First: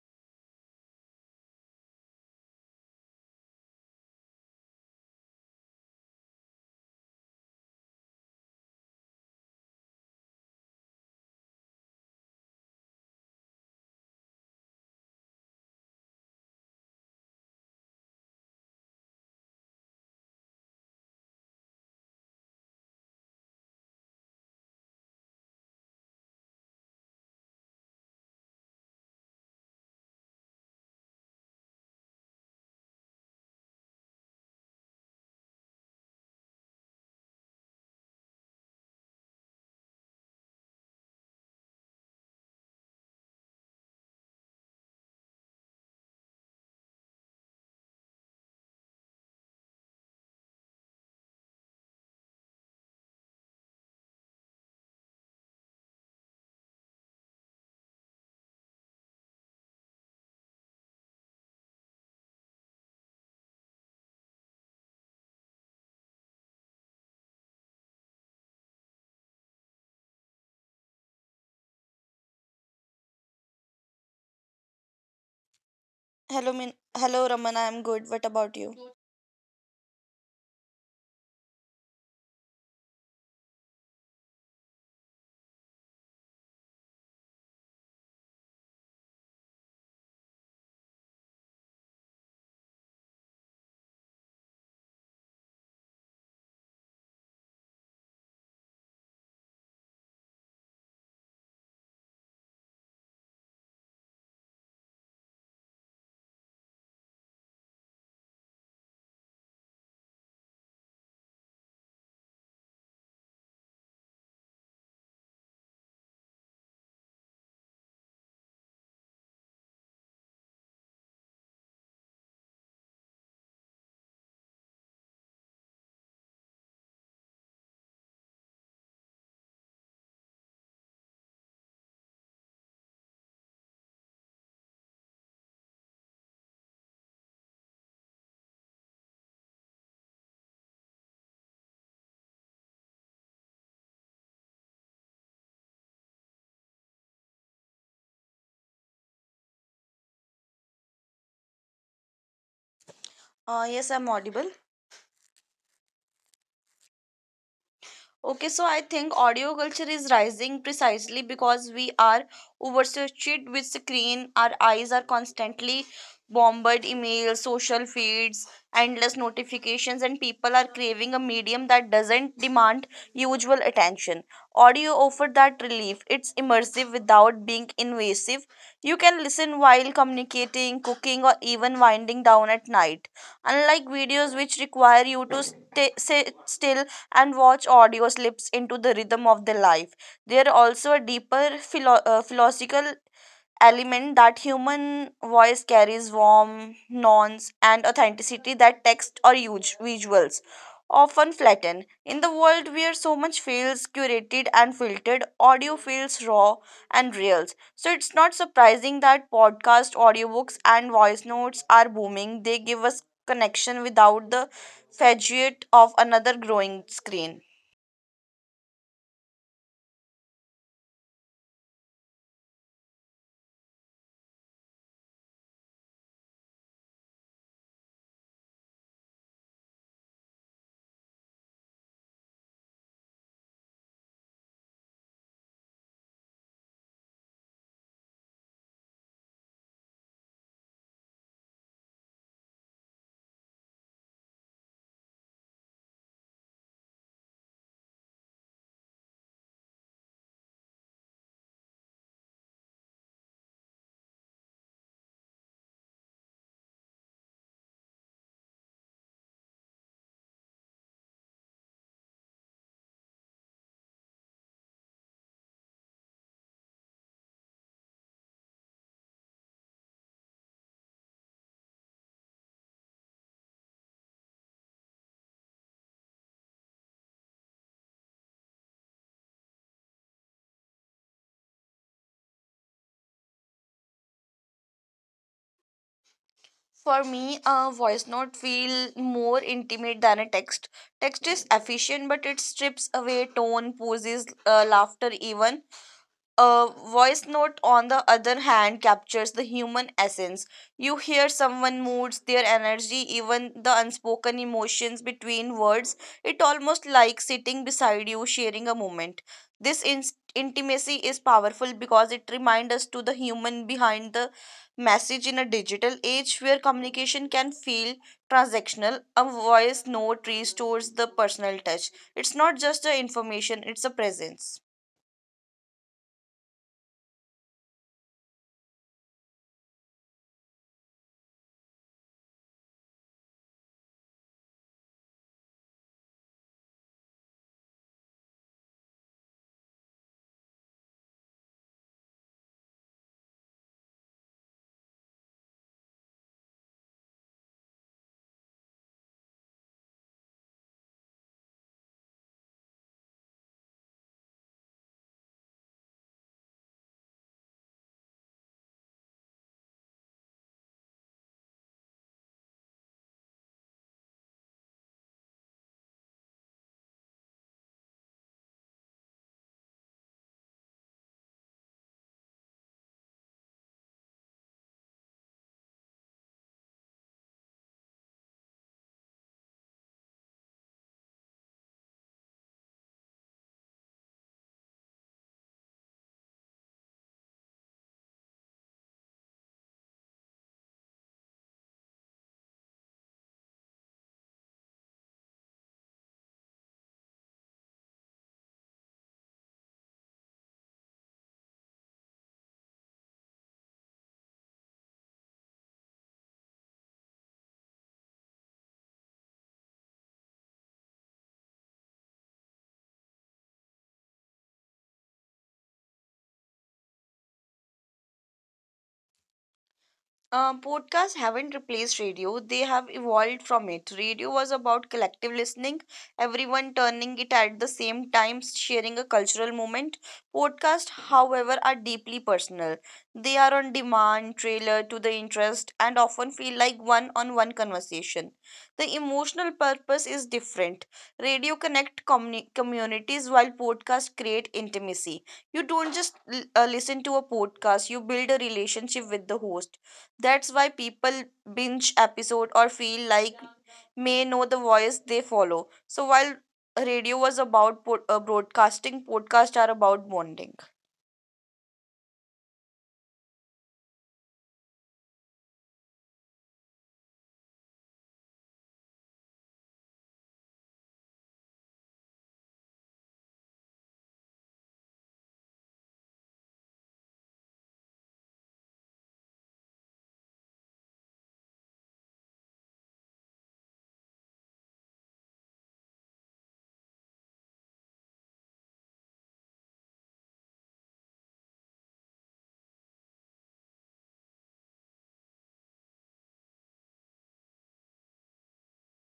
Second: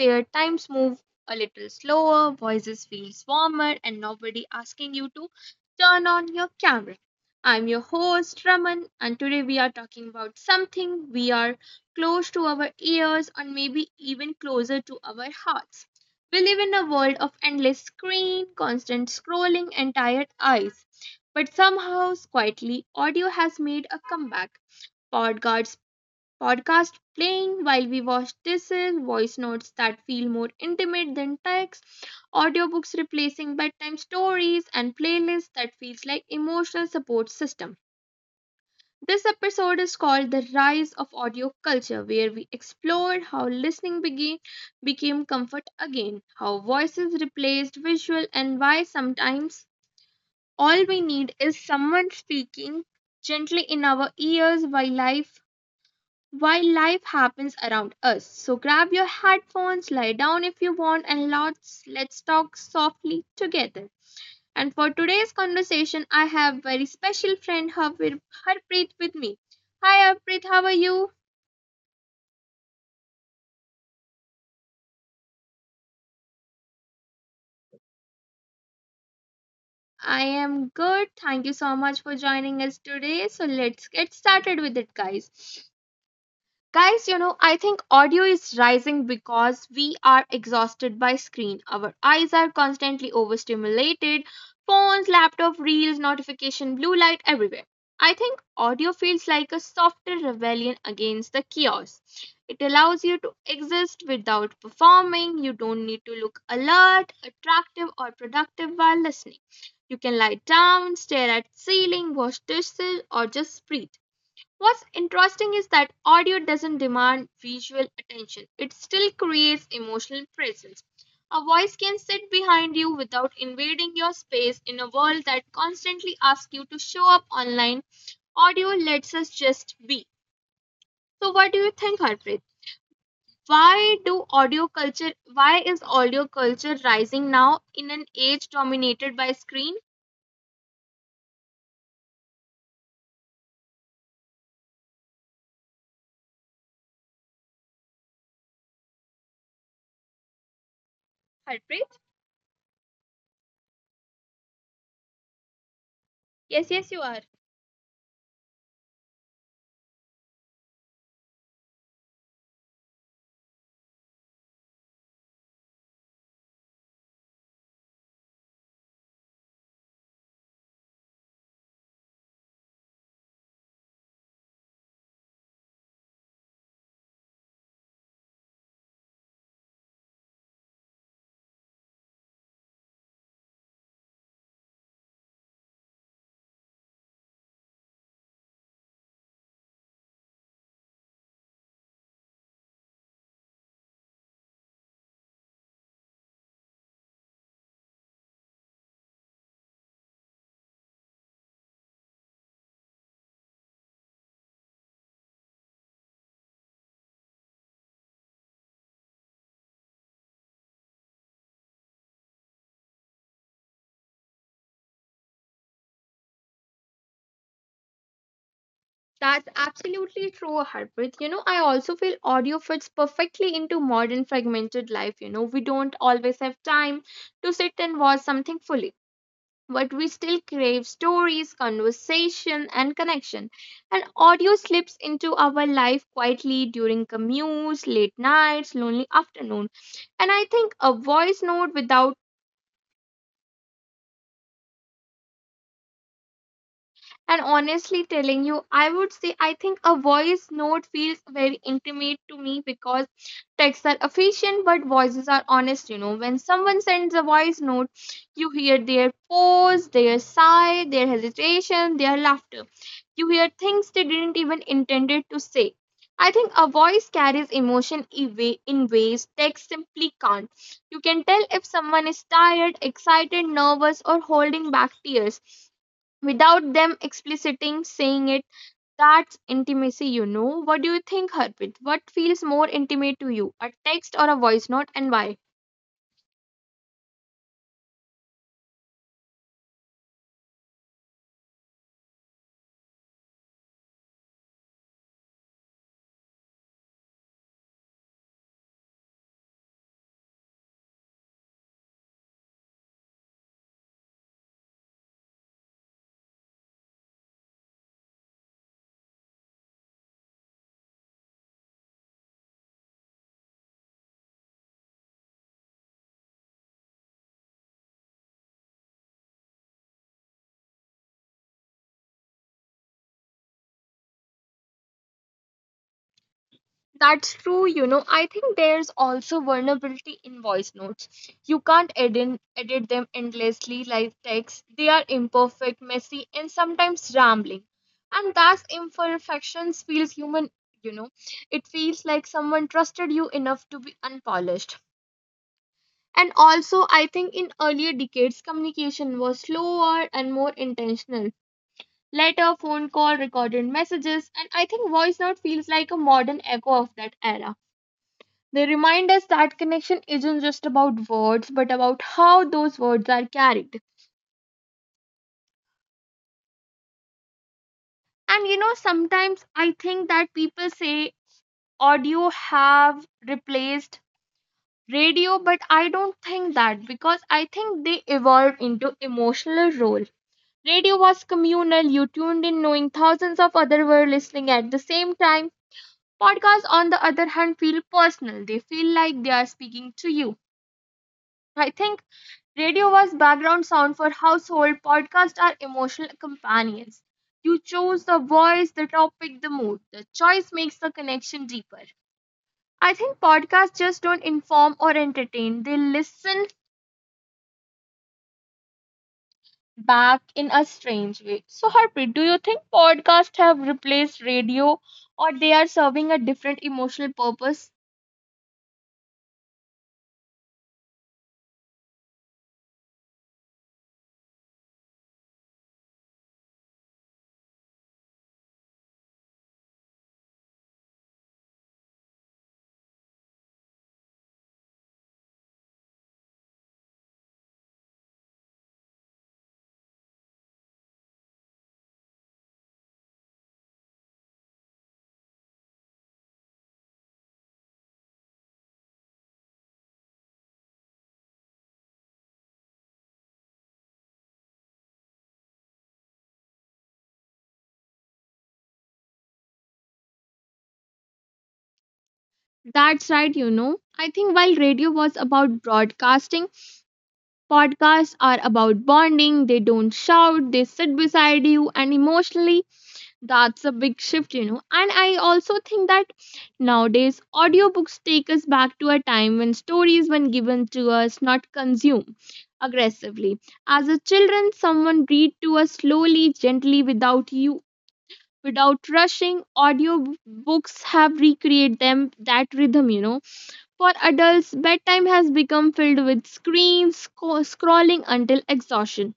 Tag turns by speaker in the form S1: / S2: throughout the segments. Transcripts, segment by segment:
S1: where times move a little slower, voices feel warmer, and nobody asking you to turn on your camera. I'm your host, Raman, and today we are talking about something we are close to our ears and maybe even closer to our hearts. We live in a world of endless screen, constant scrolling, and tired eyes. But somehow, quietly, audio has made a comeback. Podcasts podcast playing while we wash dishes, voice notes that feel more intimate than text, audiobooks replacing bedtime stories, and playlists that feels like emotional support system. This episode is called The Rise of Audio Culture, where we explored how listening began, became comfort again, how voices replaced visual, and why sometimes all we need is someone speaking gently in our ears while life happens around us. So grab your headphones, lie down if you want, and let's talk softly together. And for today's conversation, I have very special friend Harpreet with me. Hi Harpreet, how are you?
S2: Hello, Hello, Raman. I'm good. What about you?
S1: I am good. Thank you so much for joining us today. So let's get started with it, guys. Guys, you know, I think audio is rising because we are exhausted by screen. Our eyes are constantly overstimulated. Phones, laptop, reels, notification, blue light everywhere. I think audio feels like a softer rebellion against the chaos. It allows you to exist without performing. You don't need to look alert, attractive, or productive while listening. You can lie down, stare at ceiling, wash dishes, or just breathe. What's interesting is that audio doesn't demand visual attention. It still creates emotional presence. A voice can sit behind you without invading your space in a world that constantly asks you to show up online. Audio lets us just be. So what do you think, Harpreet? Why is audio culture rising now in an age dominated by screen? Harpreet?
S2: Yes, I'm audible.
S1: Yes, yes you are.
S2: Okay, so I think audio culture is rising precisely because we are oversaturated with screen. Our eyes are constantly bombarded emails, social feeds, endless notifications, and people are craving a medium that doesn't demand usual attention. Audio offers that relief. It's immersive without being invasive. You can listen while communicating, cooking, or even winding down at night. Unlike videos which require you to stay, sit still and watch audio slips into the rhythm of their life. There are also a deeper philosophical element that human voice carries warmth, nuance, and authenticity that text or huge visuals often flatten. In the world where so much feels curated and filtered, audio feels raw and real. So it's not surprising that podcast, audiobooks, and voice notes are booming. They give us connection without the fadget of another growing screen.
S1: That's absolutely true, Harpreet. You know, I also feel audio fits perfectly into modern fragmented life. You know, we don't always have time to sit and watch something fully, but we still crave stories, conversation, and connection. And audio slips into our life quietly during commutes, late nights, lonely afternoon. And I think a voice note without And honestly telling you, I would say I think a voice note feels very intimate to me because texts are efficient, but voices are honest. You know, when someone sends a voice note, you hear their pause, their sigh, their hesitation, their laughter. You hear things they didn't even intended to say. I think a voice carries emotion in ways text simply can't. You can tell if someone is tired, excited, nervous, or holding back tears without them expliciting saying it. That's intimacy, you know? What do you think, Harpreet? What feels more intimate to you, a text or a voice note, and why?
S2: For me, a voice note feel more intimate than a text. Text is efficient, but it strips away tone, poses, laughter, even a voice note, on the other hand, captures the human essence. You hear someone moods, their energy, even the unspoken emotions between words. It almost like sitting beside you, sharing a moment. This in- intimacy is powerful because it reminds us to the human behind the message in a digital age where communication can feel transactional. A voice note restores the personal touch. It's not just a information; it's a presence.
S1: That's true, you know, I think there's also vulnerability in voice notes. You can't edit them endlessly like text. They are imperfect, messy, and sometimes rambling, and that imperfections feels human, you know. It feels like someone trusted you enough to be unpolished. And also, I think in earlier decades, communication was slower and more intentional. Letter, phone call, recorded messages, and I think voice note feels like a modern echo of that era. They remind us that connection isn't just about words, but about how those words are carried. And you know, sometimes I think that people say audio have replaced radio, but I don't think that because I think they evolved into emotional role. Radio was communal. You tuned in knowing thousands of others were listening at the same time. Podcasts, on the other hand, feel personal. They feel like they are speaking to you. I think radio was background sound for household. Podcasts are emotional companions. You chose the voice, the topic, the mood. The choice makes the connection deeper. I think podcasts just don't inform or entertain. They listen back in a strange way. So, Harpreet, do you think podcasts have replaced radio or they are serving a different emotional purpose?
S2: Podcasts haven't replaced radio, they have evolved from it. Radio was about collective listening, everyone turning it at the same time, sharing a cultural moment. Podcasts, however, are deeply personal. They are on demand, trailer to the interest, and often feel like one on one conversation. The emotional purpose is different. Radio connect communities while podcasts create intimacy. You don't just listen to a podcast, you build a relationship with the host, that's why people binge episode or feel like may know the voice they follow. So while radio was about broadcasting, podcasts are about bonding.
S1: That's right, you know. I think while radio was about broadcasting, podcasts are about bonding. They don't shout, they sit beside you, and emotionally. That's a big shift, you know. And I also think that nowadays audiobooks take us back to a time when stories were given to us, not consumed aggressively. As a children, someone read to us slowly, gently, without rushing. Audiobooks have recreated them that rhythm, you know. For adults, bedtime has become filled with screens, scrolling until exhaustion.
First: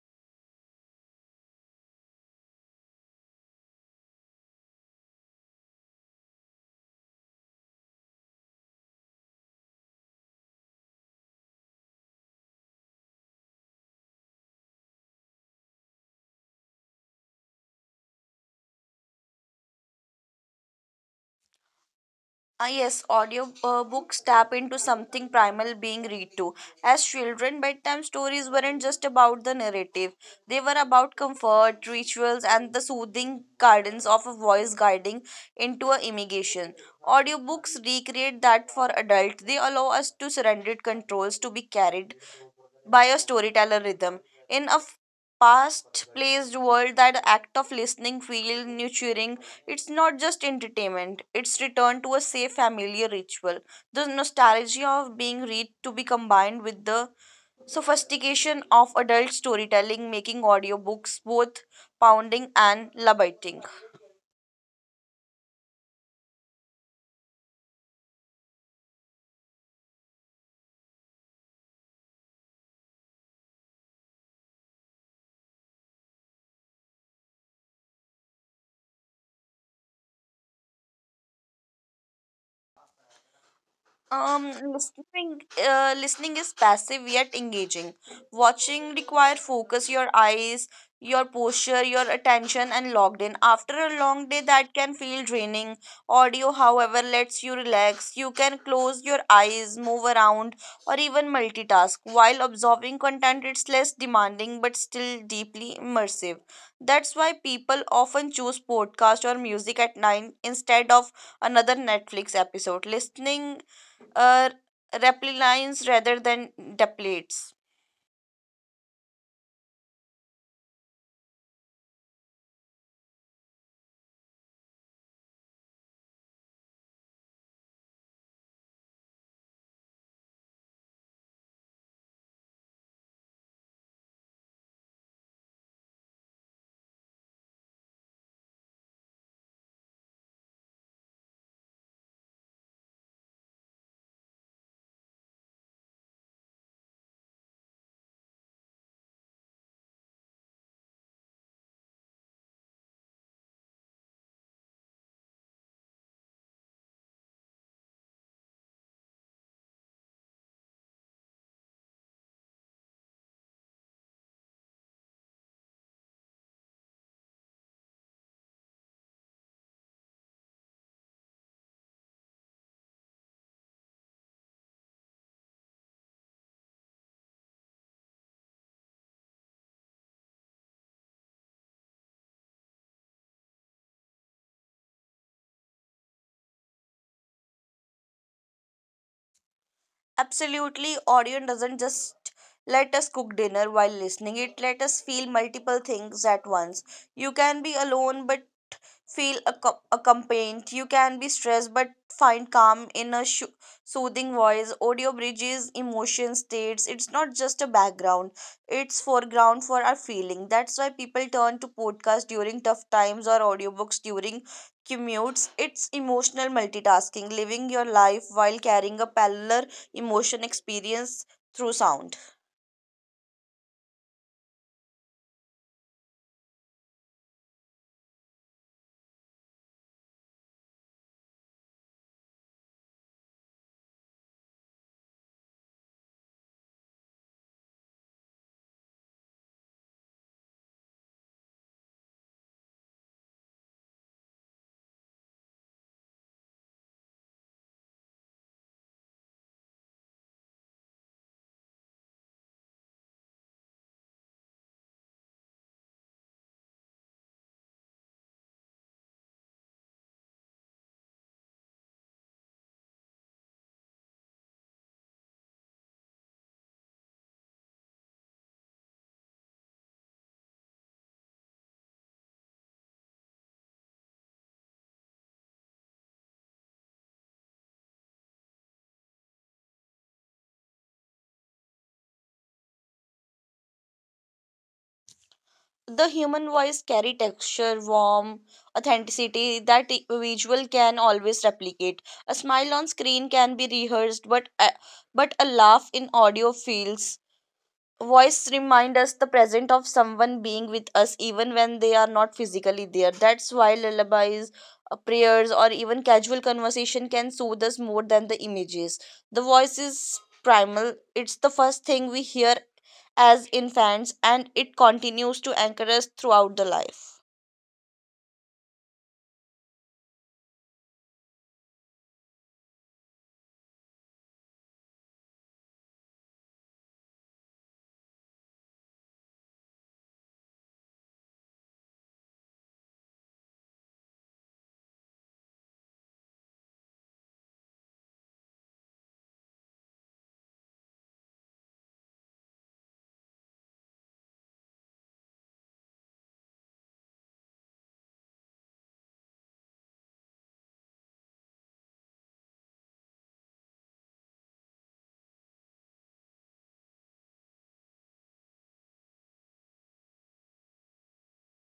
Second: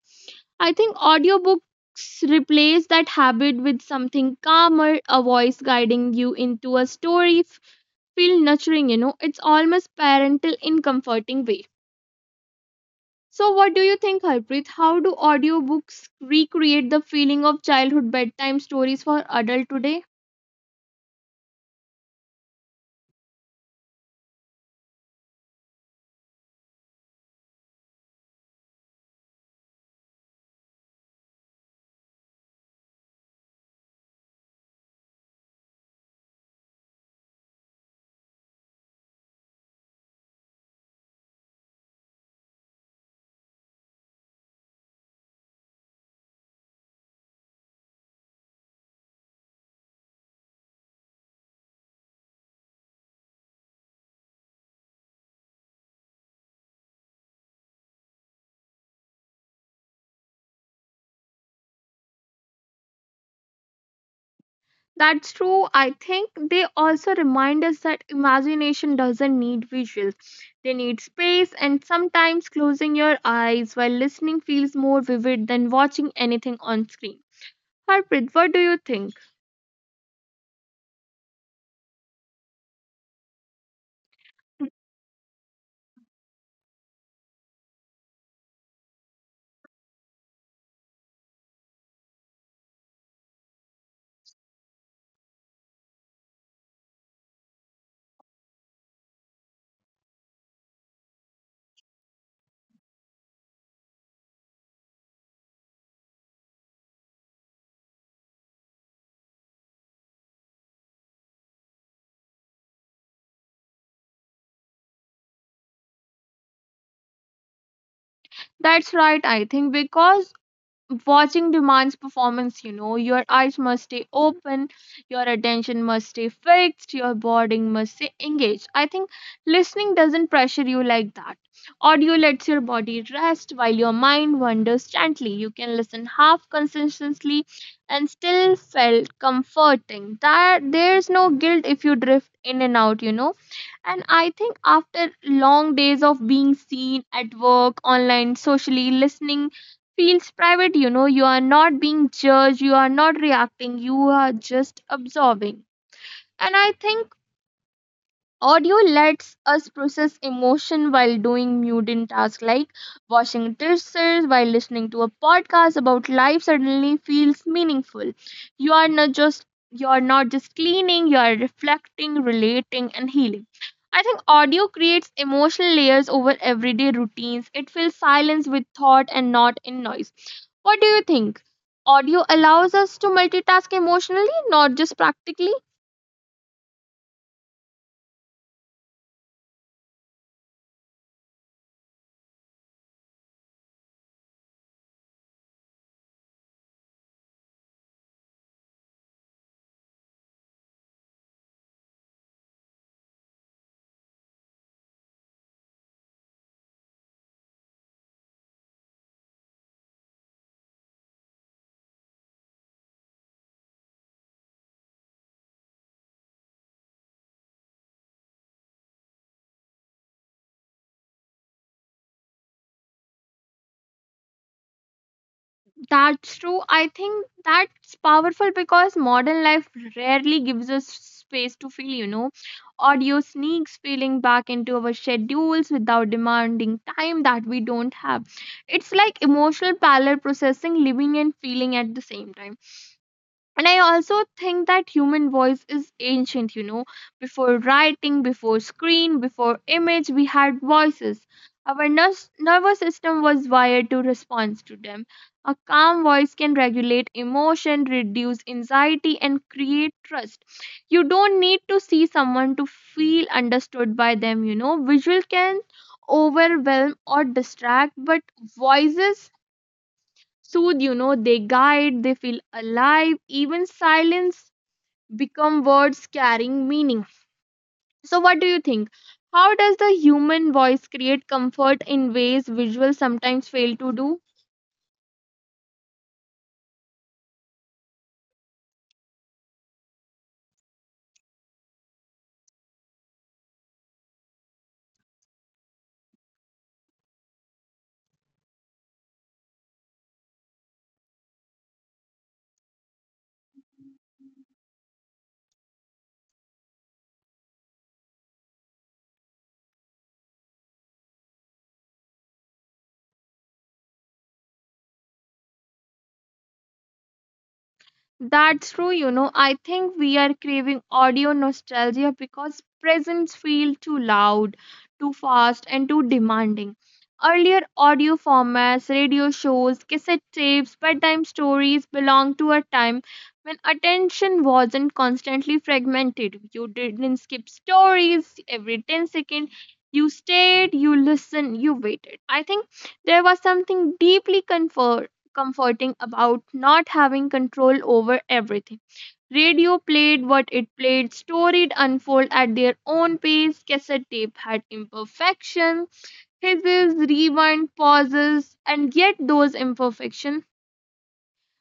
S1: I think audiobooks replace that habit with something calmer, a voice guiding you into a story, feel nurturing, you know. It's almost parental in comforting way. So what do you think, Harpreet? How do audiobooks recreate the feeling of childhood bedtime stories for adult today?
S2: Ah yes, audio books tap into something primal being read to. As children, bedtime stories weren't just about the narrative, they were about comfort, rituals, and the soothing guidance of a voice guiding into a immigration. Audiobooks recreate that for adults. They allow us to surrender controls to be carried by a storyteller rhythm. In a fast paced world, that act of listening feels nurturing. It's not just entertainment, it's returned to a safe familiar ritual. The nostalgia of being read to be combined with the sophistication of adult storytelling, making audiobooks both pounding and labiting.
S1: That's true. I think they also remind us that imagination doesn't need visuals. They need space, and sometimes closing your eyes while listening feels more vivid than watching anything on screen. Harpreet, what do you think?
S2: Um, listening, listening is passive yet engaging. Watching require focus, your eyes, your posture, your attention, and logged in. After a long day, that can feel draining. Audio, however, lets you relax. You can close your eyes, move around, or even multitask. While absorbing content, it's less demanding but still deeply immersive. That's why people often choose podcast or music at night instead of another Netflix episode. Listening uh, replicants rather than depletes.
S1: That's right, I think, because watching demands performance, you know. Your eyes must stay open, your attention must stay fixed, your body must stay engaged. I think listening doesn't pressure you like that. Audio lets your body rest while your mind wanders gently. You can listen half consistently and still felt comforting, that there's no guilt if you drift in and out, you know. And I think after long days of being seen at work, online, socially, listening feels private, you know, you are not being judged, you are not reacting, you are just absorbing. And I think audio lets us process emotion while doing mundane tasks like washing dishes, while listening to a podcast about life suddenly feels meaningful. You are not just you are not just cleaning, you are reflecting, relating and healing. I think audio creates emotional layers over everyday routines. It fills silence with thought and not in noise. What do you think? Audio allows us to multitask emotionally, not just practically.
S2: Absolutely, audio doesn't just let us cook dinner while listening. It let us feel multiple things at once. You can be alone, but feel accompanied. You can be stressed but find calm in a soothing voice. Audio bridges emotion states. It's not just a background, it's foreground for our feeling. That's why people turn to podcasts during tough times or audiobooks during commutes. It's emotional multitasking, living your life while carrying a parallel emotion experience through sound.
S1: That's true. I think that's powerful because modern life rarely gives us space to feel, you know. Audio sneaks feeling back into our schedules without demanding time that we don't have. It's like emotional parallel processing, living and feeling at the same time. And I also think that human voice is ancient, you know. Before writing, before screen, before image, we had voices. Our nervous system was wired to respond to them. A calm voice can regulate emotion, reduce anxiety, and create trust. You don't need to see someone to feel understood by them, you know. Visual can overwhelm or distract, but voices soothe, you know, they guide, they feel alive. Even silence become words carrying meaning. So what do you think? How does the human voice create comfort in ways visual sometimes fail to do?
S2: The human voice carry texture, warmth, authenticity that visual can always replicate. A smile on screen can be rehearsed, but a laugh in audio feels. Voice remind us the presence of someone being with us even when they are not physically there. That's why lullabies, prayers, or even casual conversation can soothe us more than the images. The voice is primal. It's the first thing we hear as infants, and it continues to anchor us throughout the life.
S1: That's true, you know. I think we are craving audio nostalgia because presents feel too loud, too fast, and too demanding. Earlier audio formats, radio shows, cassette tapes, bedtime stories belonged to a time when attention wasn't constantly fragmented. You didn't skip stories every 10 seconds. You stayed, you listened, you waited. I think there was something deeply comfort comforting about not having control over everything. Radio played what it played, storied unfold at their own pace. Cassette tape had imperfections, hisses, rewind, pauses, and yet those imperfections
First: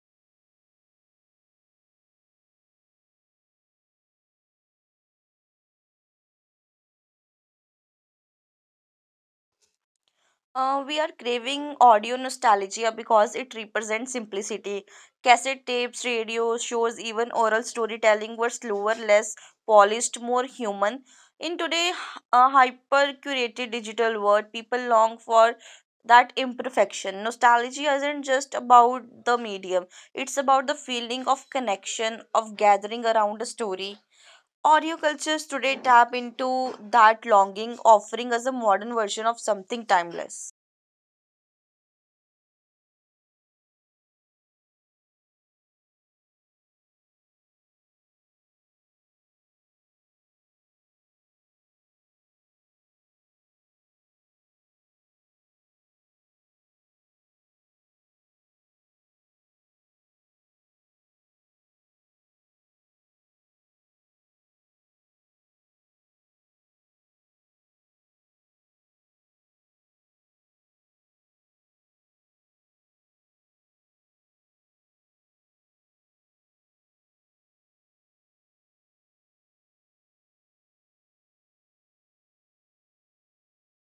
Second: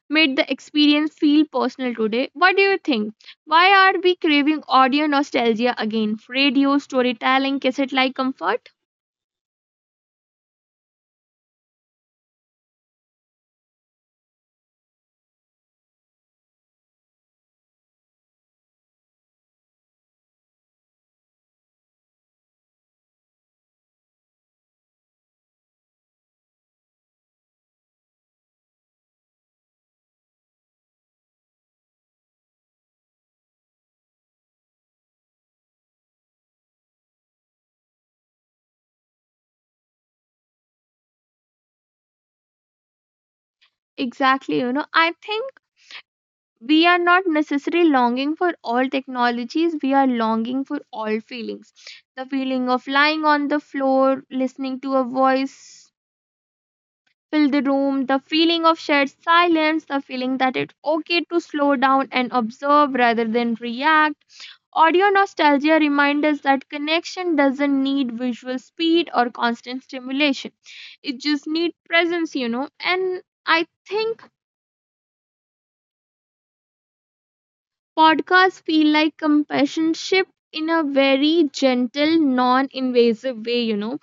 S1: made the experience feel personal today. What do you think? Why are we craving audio nostalgia again? Radio, storytelling, cassette like comfort?
S2: We are craving audio nostalgia because it represents simplicity. Cassette tapes, radio shows, even oral storytelling were slower, less polished, more human. In today's hyper curated digital world, people long for that imperfection. Nostalgia isn't just about the medium, it's about the feeling of connection, of gathering around a story. Audio cultures today tap into that longing, offering us a modern version of something timeless.
S1: Exactly, you know, I think we are not necessarily longing for all technologies, we are longing for all feelings. The feeling of lying on the floor listening to a voice fill the room, the feeling of shared silence, the feeling that it's okay to slow down and observe rather than react. Audio nostalgia reminds us that connection doesn't need visual speed or constant stimulation, it just needs presence, you know. And I think podcasts feel like companionship in a very gentle, non invasive way, you know.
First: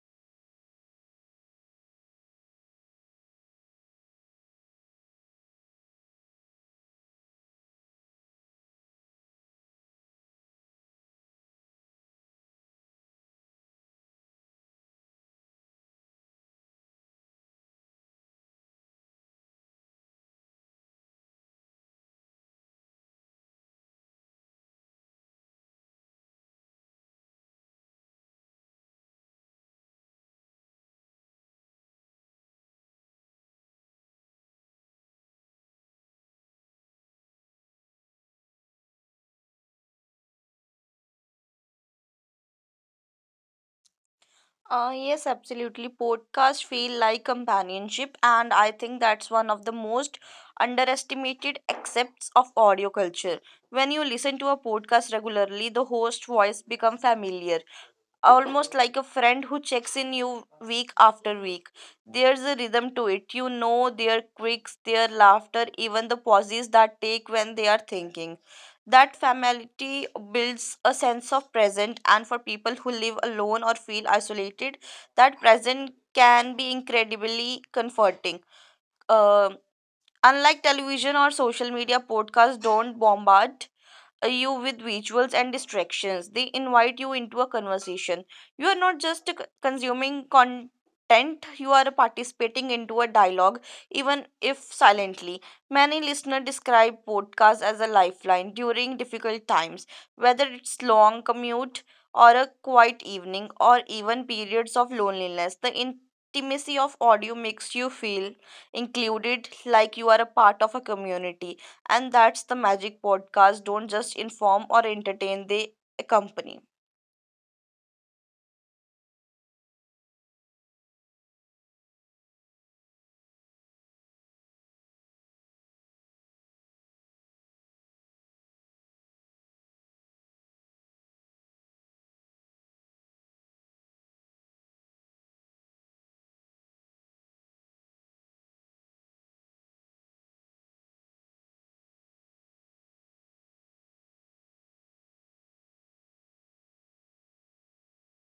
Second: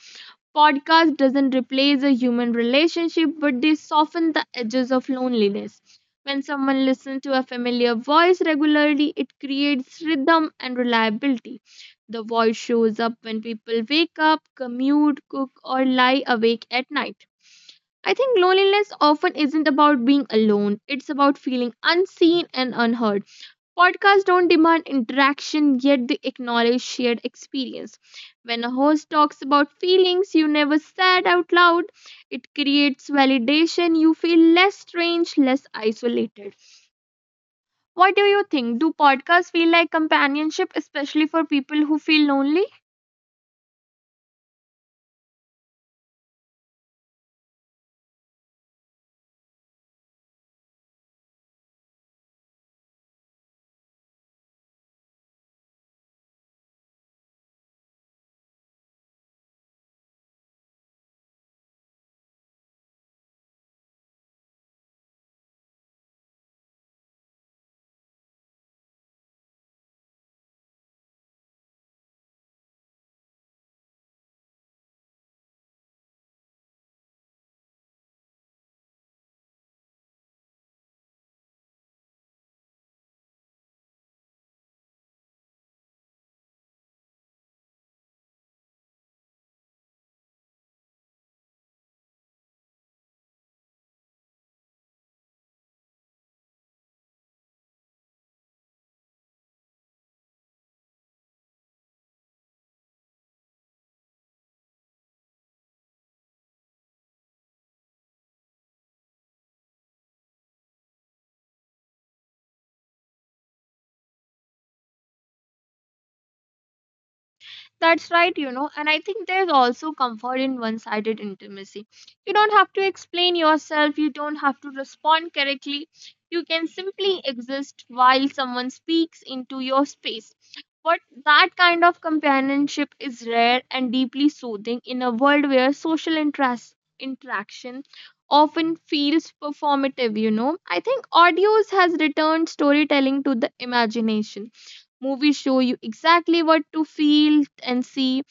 S1: Podcast doesn't replace a human relationship, but they soften the edges of loneliness. When someone listens to a familiar voice regularly, it creates rhythm and reliability. The voice shows up when people wake up, commute, cook, or lie awake at night. I think loneliness often isn't about being alone, it's about feeling unseen and unheard. Podcasts don't demand interaction, yet they acknowledge shared experience. When a host talks about feelings you never said out loud, it creates validation. You feel less strange, less isolated. What do you think? Do podcasts feel like companionship, especially for people who feel lonely?
S2: Yes, absolutely. Podcasts feel like companionship, and I think that's one of the most underestimated aspects of audio culture. When you listen to a podcast regularly, the host voice become familiar, almost like a friend who checks in you week after week. There's a rhythm to it. You know their quirks, their laughter, even the pauses that take when they are thinking. That familiarity builds a sense of present, and for people who live alone or feel isolated, that present can be incredibly comforting. Um Unlike television or social media, podcasts don't bombard you with visuals and distractions. They invite you into a conversation. You are not just consuming content, you are participating into a dialogue, even if silently. Many listeners describe podcasts as a lifeline during difficult times, whether it's long commute or a quiet evening or even periods of loneliness. The intimacy of audio makes you feel included like you are a part of a community, and that's the magic. Podcast don't just inform or entertain, they accompany.
S1: That's right, you know, and I think there's also comfort in one sided intimacy. You don't have to explain yourself, you don't have to respond correctly. You can simply exist while someone speaks into your space. But that kind of companionship is rare and deeply soothing in a world where social interaction often feels performative, you know. I think audios has returned storytelling to the imagination. Movies show you exactly what to feel and see.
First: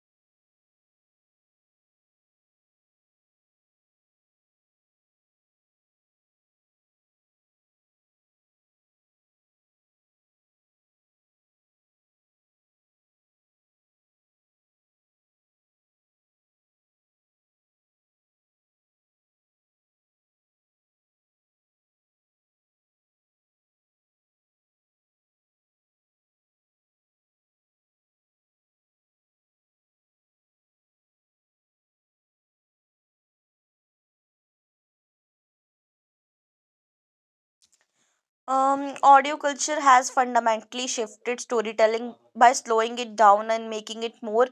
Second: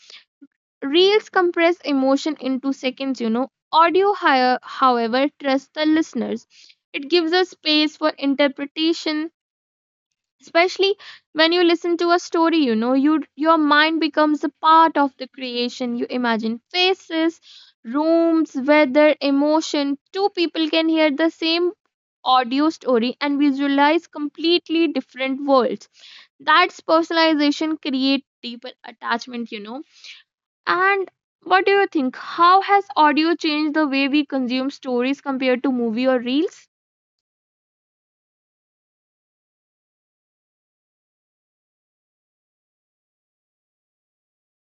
S1: Reels compress emotion into seconds, you know. Audio, however, trusts the listeners. It gives us space for interpretation, especially when you listen to a story, you know, your mind becomes a part of the creation. You imagine faces, rooms, weather, emotion. Two people can hear the same audio story and visualize completely different worlds. That's personalization create deeper attachment, you know. And what do you think? How has audio changed the way we consume stories compared to movie or reels?
S2: Audio culture has fundamentally shifted storytelling by slowing it down and making it more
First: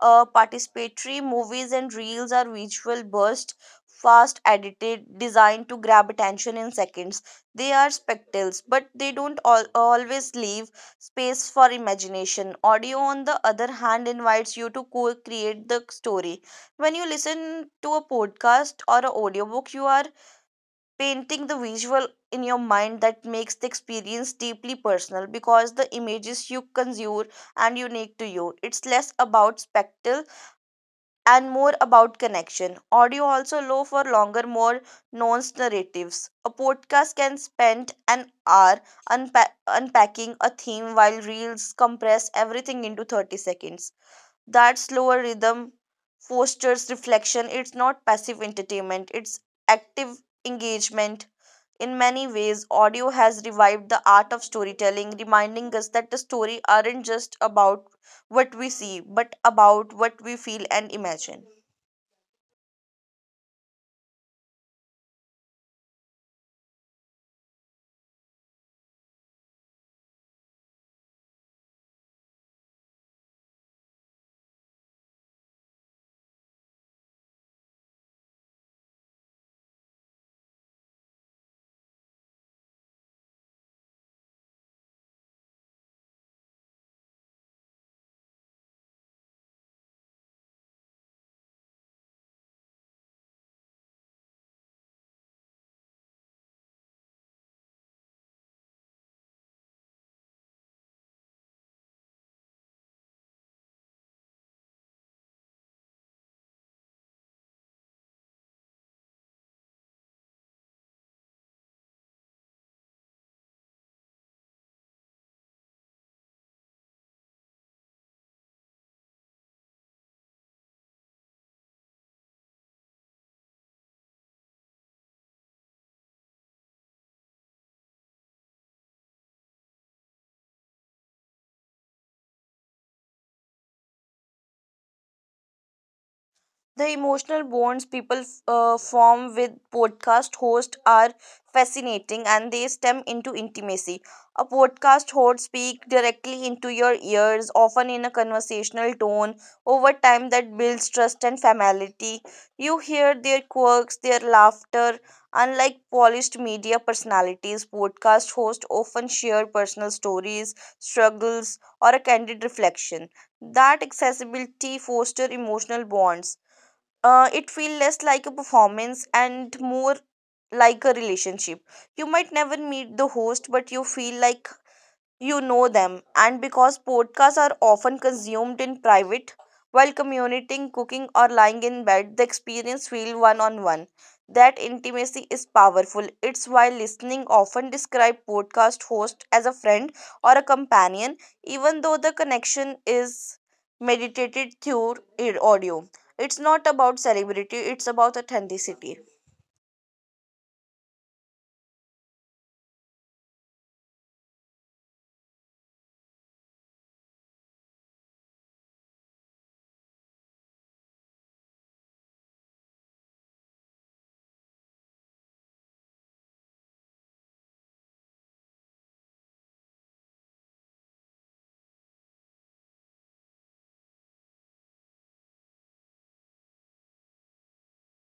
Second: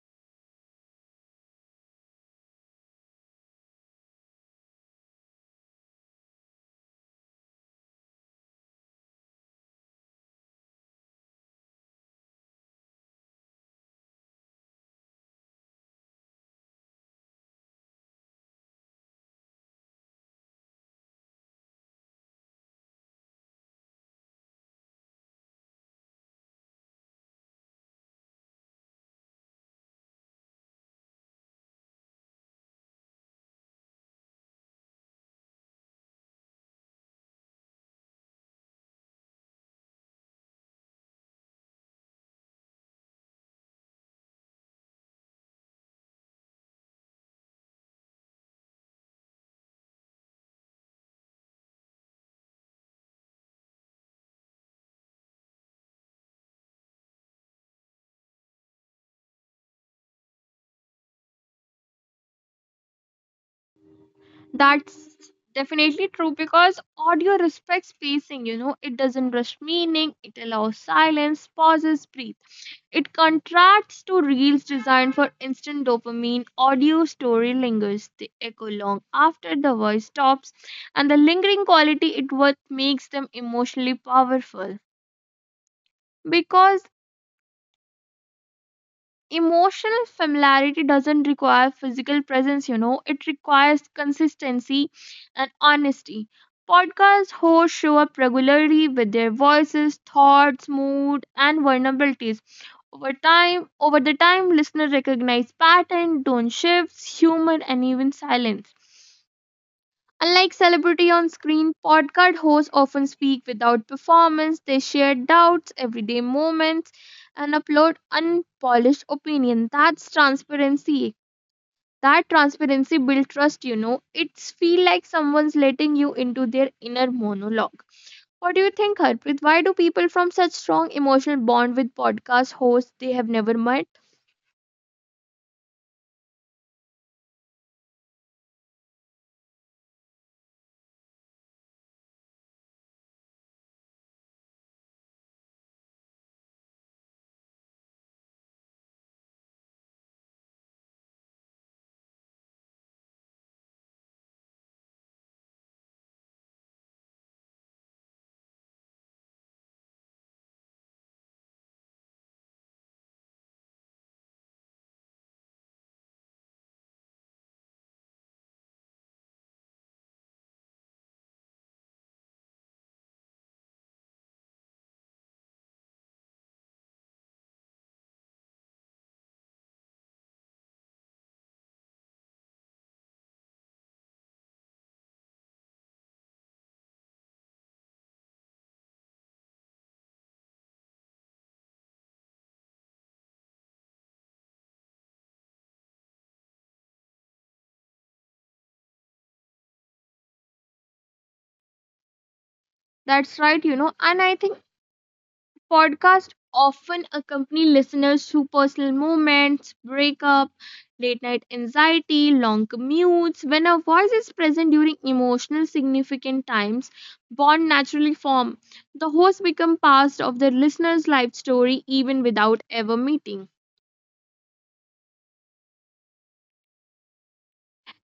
S2: participatory. Movies and reels are visual bursts, fast edited, designed to grab attention in seconds. They are spectacles, but they don't always leave space for imagination. Audio, on the other hand, invites you to co create the story. When you listen to a podcast or an audiobook, you are painting the visual in your mind. That makes the experience deeply personal because the images you consume and unique to you. It's less about spectacle and more about connection. Audio also low for longer, more nuanced narratives. A podcast can spend an hour unpacking a theme while reels compress everything into 30 seconds. That slower rhythm fosters reflection. It's not passive entertainment, it's active engagement. In many ways, audio has revived the art of storytelling, reminding us that the story aren't just about what we see, but about what we feel and imagine.
S1: That's definitely true because audio respects spacing, you know, it doesn't rush meaning, it allows silence, pauses, breathe. It contrasts to reels designed for instant dopamine. Audio story lingers, they echo long after the voice stops, and the lingering quality it what makes them emotionally powerful. Because emotional familiarity doesn't require physical presence, you know, it requires consistency and honesty. Podcast hosts show up regularly with their voices, thoughts, mood and vulnerabilities. Over the time listeners recognize pattern, tone shifts, humor and even silence. Unlike celebrity on screen, podcast hosts often speak without performance. They share doubts, everyday moments, and upload unpolished opinion. That's transparency. That transparency builds trust, you know. It's feel like someone's letting you into their inner monologue. What do you think, Harpreet? Why do people from such strong emotional bond with podcast hosts they have never met?
S2: The emotional bonds people form with podcast hosts are fascinating, and they stem into intimacy. A podcast host speaks directly into your ears, often in a conversational tone. Over time, that builds trust and familiarity. You hear their quirks, their laughter. Unlike polished media personalities, podcast hosts often share personal stories, struggles, or a candid reflection. That accessibility fosters emotional bonds. It feel less like a performance and more like a relationship. You might never meet the host, but you feel like you know them. And because podcasts are often consumed in private, while commuting, cooking, or lying in bed, the experience feel one on one. That intimacy is powerful. It's why listening often describe podcast host as a friend or a companion, even though the connection is meditated through audio. It's not about celebrity, it's about authenticity.
S1: That's right, you know, and I think podcasts often accompany listeners through personal moments, breakup, late night anxiety, long commutes. When a voice is present during emotional significant times, bond naturally form. The host become part of the listener's life story even without ever meeting.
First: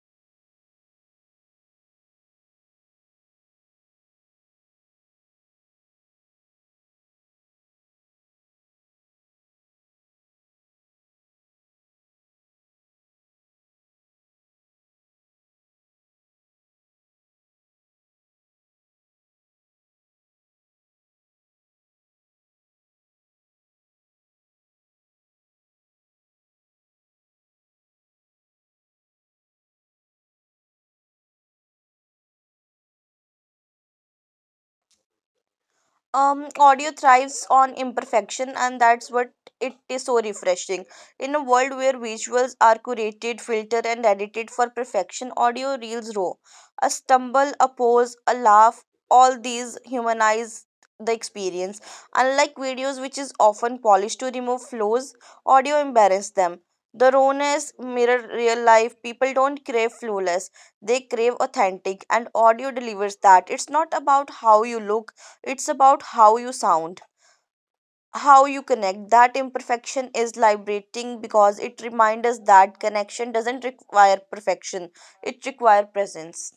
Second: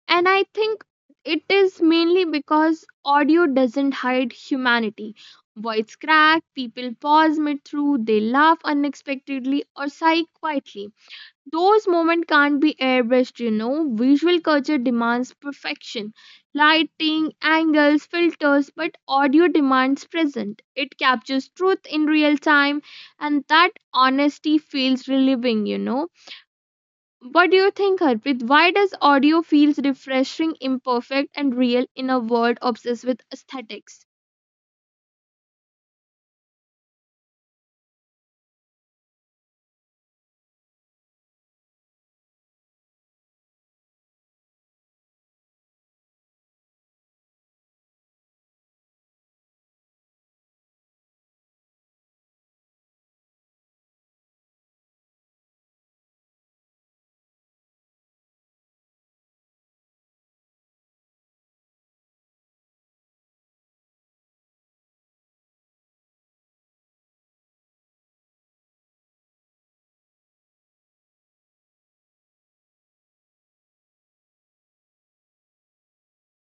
S1: And I think it is mainly because audio doesn't hide humanity. Voice crack, people pause mid through, they laugh unexpectedly or sigh quietly. Those moments can't be airbrushed, you know. Visual culture demands perfection. Lighting, angles, filters, but audio demands present. It captures truth in real time, and that honesty feels relieving, you know. What do you think, Harpreet? Why does audio feels refreshing, imperfect, and real in a world obsessed with aesthetics?
S2: Audio thrives on imperfection, and that's what it is so refreshing. In a world where visuals are curated, filtered, and edited for perfection, audio reels raw. A stumble, a pause, a laugh, all these humanize the experience. Unlike videos which is often polished to remove flaws, audio embarrass them. The rawness mirror real life. People don't crave flawless, they crave authentic, and audio delivers that. It's not about how you look, it's about how you sound, how you connect. That imperfection is liberating because it reminds us that connection doesn't require perfection, it requires presence.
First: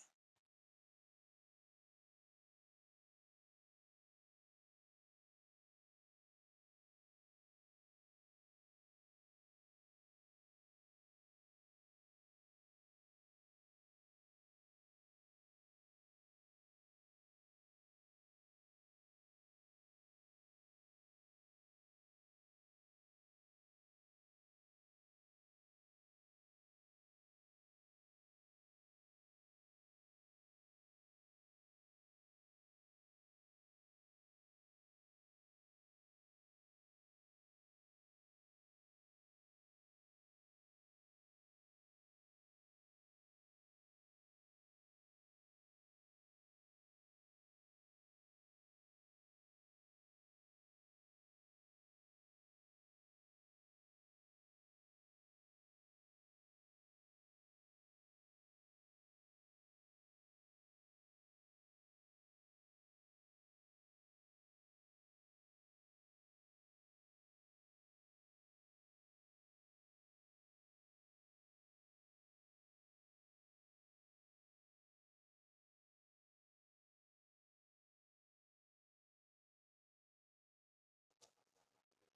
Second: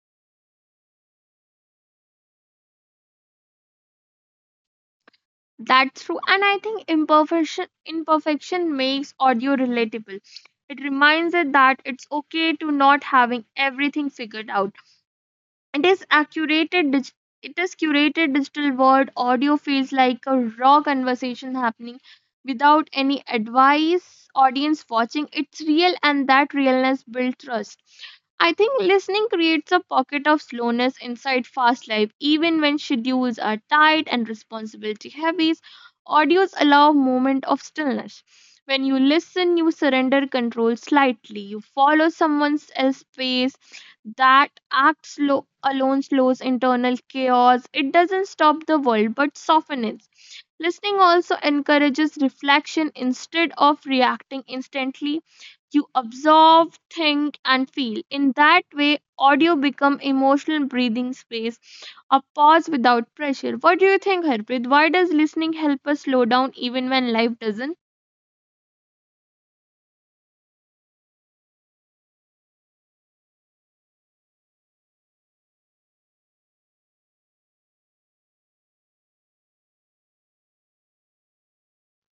S1: That's true. And I think imperfection makes audio relatable. It reminds us that it's okay to not having everything figured out. It is a curated dig- it is curated digital world. Audio feels like a raw conversation happening without any advice, audience watching. It's real and that realness builds trust. I think listening creates a pocket of slowness inside fast life, even when schedules are tight and responsibility heavy. Audios allow a moment of stillness. When you listen, you surrender control slightly. You follow someone else's pace. That act slow, alone slows internal chaos. It doesn't stop the world, but softens it. Listening also encourages reflection instead of reacting instantly. You observe, think, and feel. In that way, audio become emotional breathing space, a pause without pressure. What do you think, Harpreet? Why does listening help us slow down even when life doesn't?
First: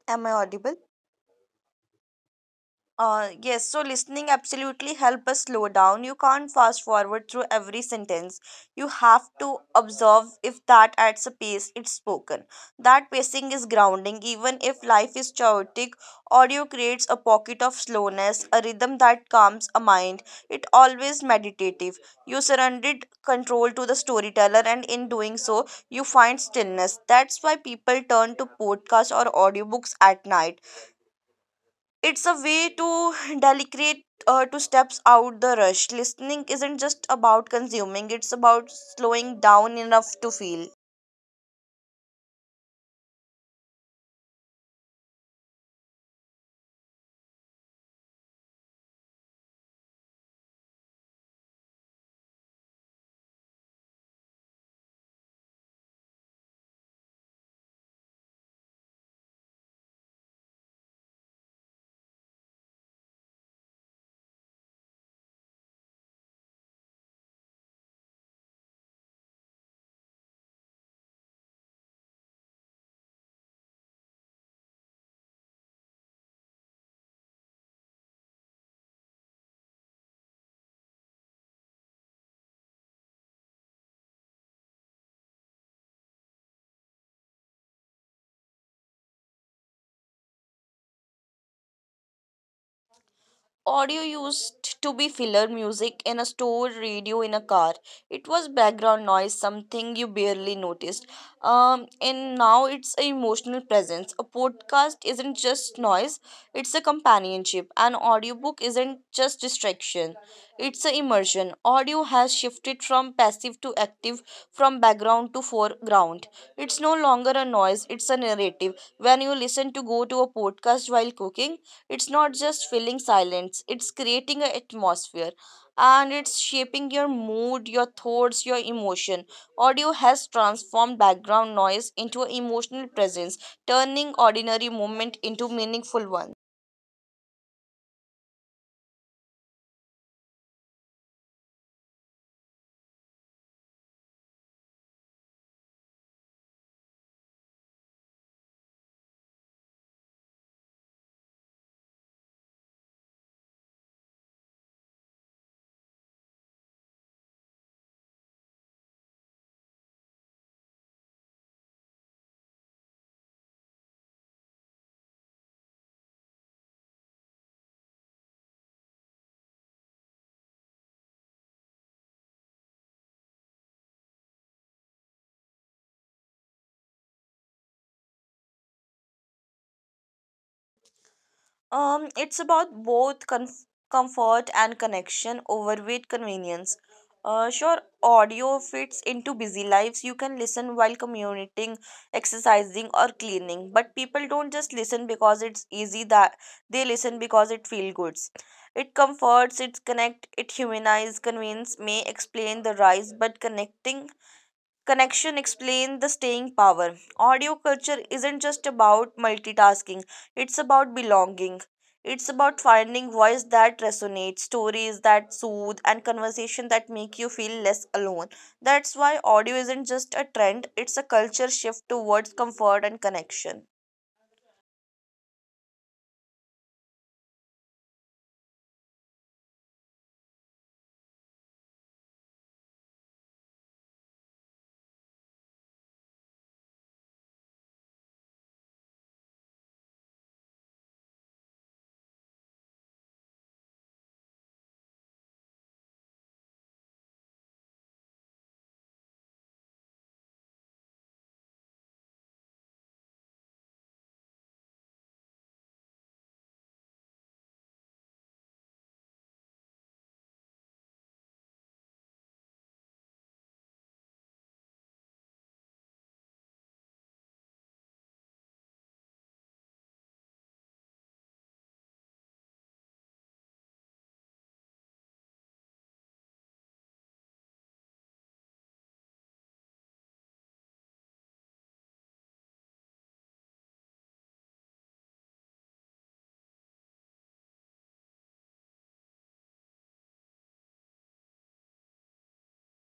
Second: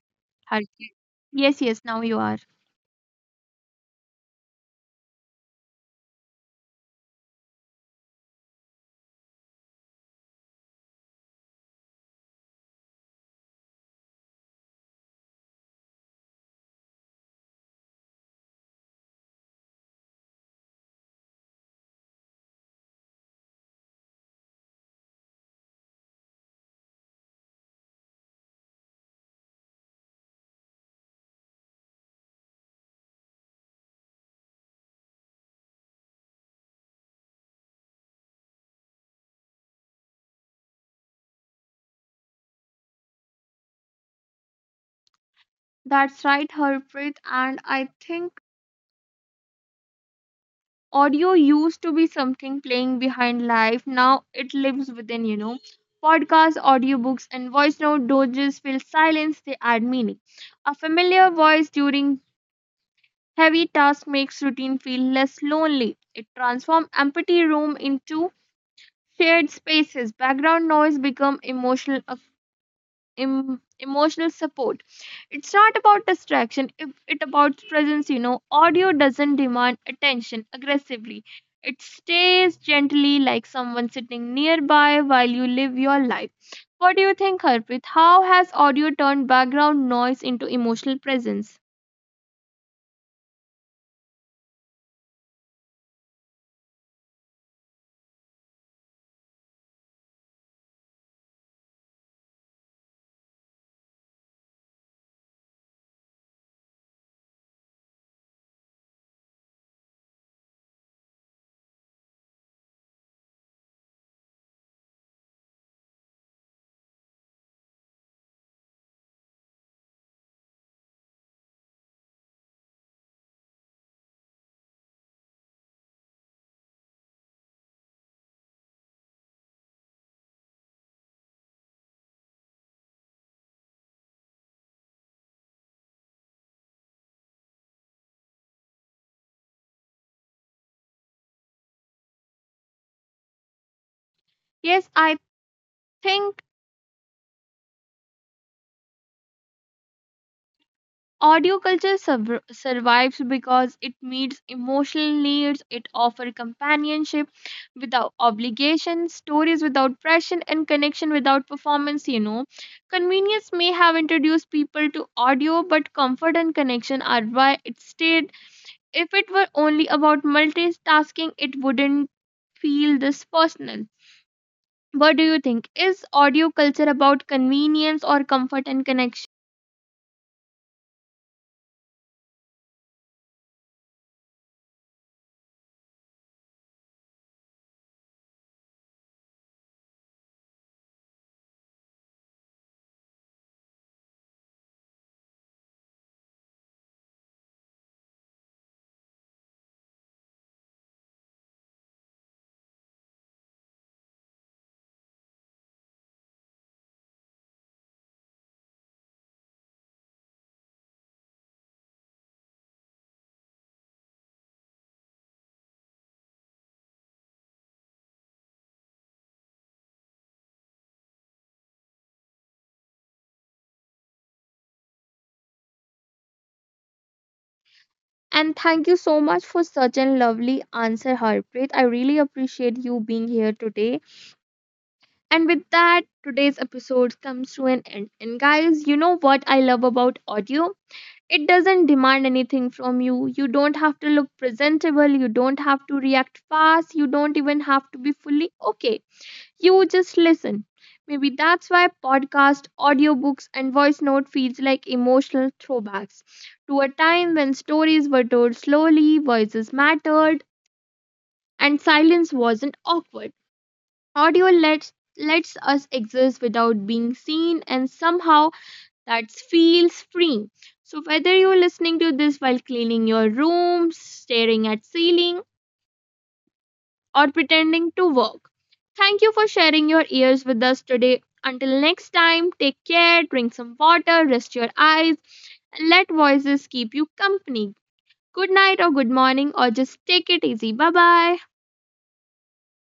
S2: Am I
S1: Hurt?
S2: audible?
S1: Yes, yes, now you are.
S2: Yes, so listening absolutely help us slow down. You can't fast forward through every sentence. You have to observe if that adds a pace it's spoken. That pacing is grounding, even if life is chaotic. Audio creates a pocket of slowness, a rhythm that calms a mind. It always meditative. You surrendered control to the storyteller, and in doing so, you find stillness. That's why people turn to podcasts or audiobooks at night. It's a way to delicate to steps out the rush. Listening isn't just about consuming, it's about slowing down enough to feel.
S1: That's right, Harpreet. And I think audio used to be something playing behind life. Now it lives within, you know. Podcasts, audiobooks, and voice note don't just fill silence, they add meaning. A familiar voice during heavy task makes routine feel less lonely. It transforms empty room into shared spaces. Background noise become emotional support. It's not about distraction, it about presence, you know. Audio doesn't demand attention aggressively. It stays gently like someone sitting nearby while you live your life. What do you think, Harpreet? How has audio turned background noise into emotional presence?
S2: Audio used to be filler music in a store, radio in a car. It was background noise, something you barely noticed. And now it's an emotional presence. A podcast isn't just noise, it's a companionship. An audiobook isn't just distraction, it's an immersion. Audio has shifted from passive to active, from background to foreground. It's no longer a noise, it's a narrative. When you listen to go to a podcast while cooking, it's not just filling silence, it's creating an atmosphere, and it's shaping your mood, your thoughts, your emotion. Audio has transformed background noise into an emotional presence, turning ordinary moment into meaningful one.
S1: Yes, I think audio survives because it meets emotional needs, it offers companionship without obligation, stories without pressure, and connection without performance. You know, convenience may have introduced people to audio, but comfort and connection are why it stayed. If it were only about multitasking, it wouldn't feel this personal. What do you think? Is audio culture about convenience or comfort and connection?
S2: It's about both comfort and connection over with convenience. Sure, audio fits into busy lives. You can listen while commuting, exercising, or cleaning. But people don't just listen because it's easy. That they listen because it feels good. It comforts. It connect. It humanize. Convenience may explain the rise, but connecting connection explain the staying power. Audio culture isn't just about multitasking, it's about belonging. It's about finding voice that resonates, stories that soothe, and conversation that make you feel less alone. That's why audio isn't just a trend, it's a culture shift towards comfort and connection.
S1: And thank you so much for such a lovely answer, Harpreet. I really appreciate you being here today. And with that, today's episode comes to an end. And guys, you know what I love about audio? It doesn't demand anything from you. You don't have to look presentable. You don't have to react fast. You don't even have to be fully okay. You just listen. Maybe that's why podcast, audiobooks and voice note feels like emotional throwbacks to a time when stories were told slowly, voices mattered and silence wasn't awkward. Audio lets us exist without being seen and somehow that feels freeing. So whether you're listening to this while cleaning your room, staring at ceiling or pretending to work. Thank you for sharing your ears with us today. Until next time, take care, drink some water, rest your eyes, and let voices keep you company. Good night or good morning, or just take it easy. Bye bye.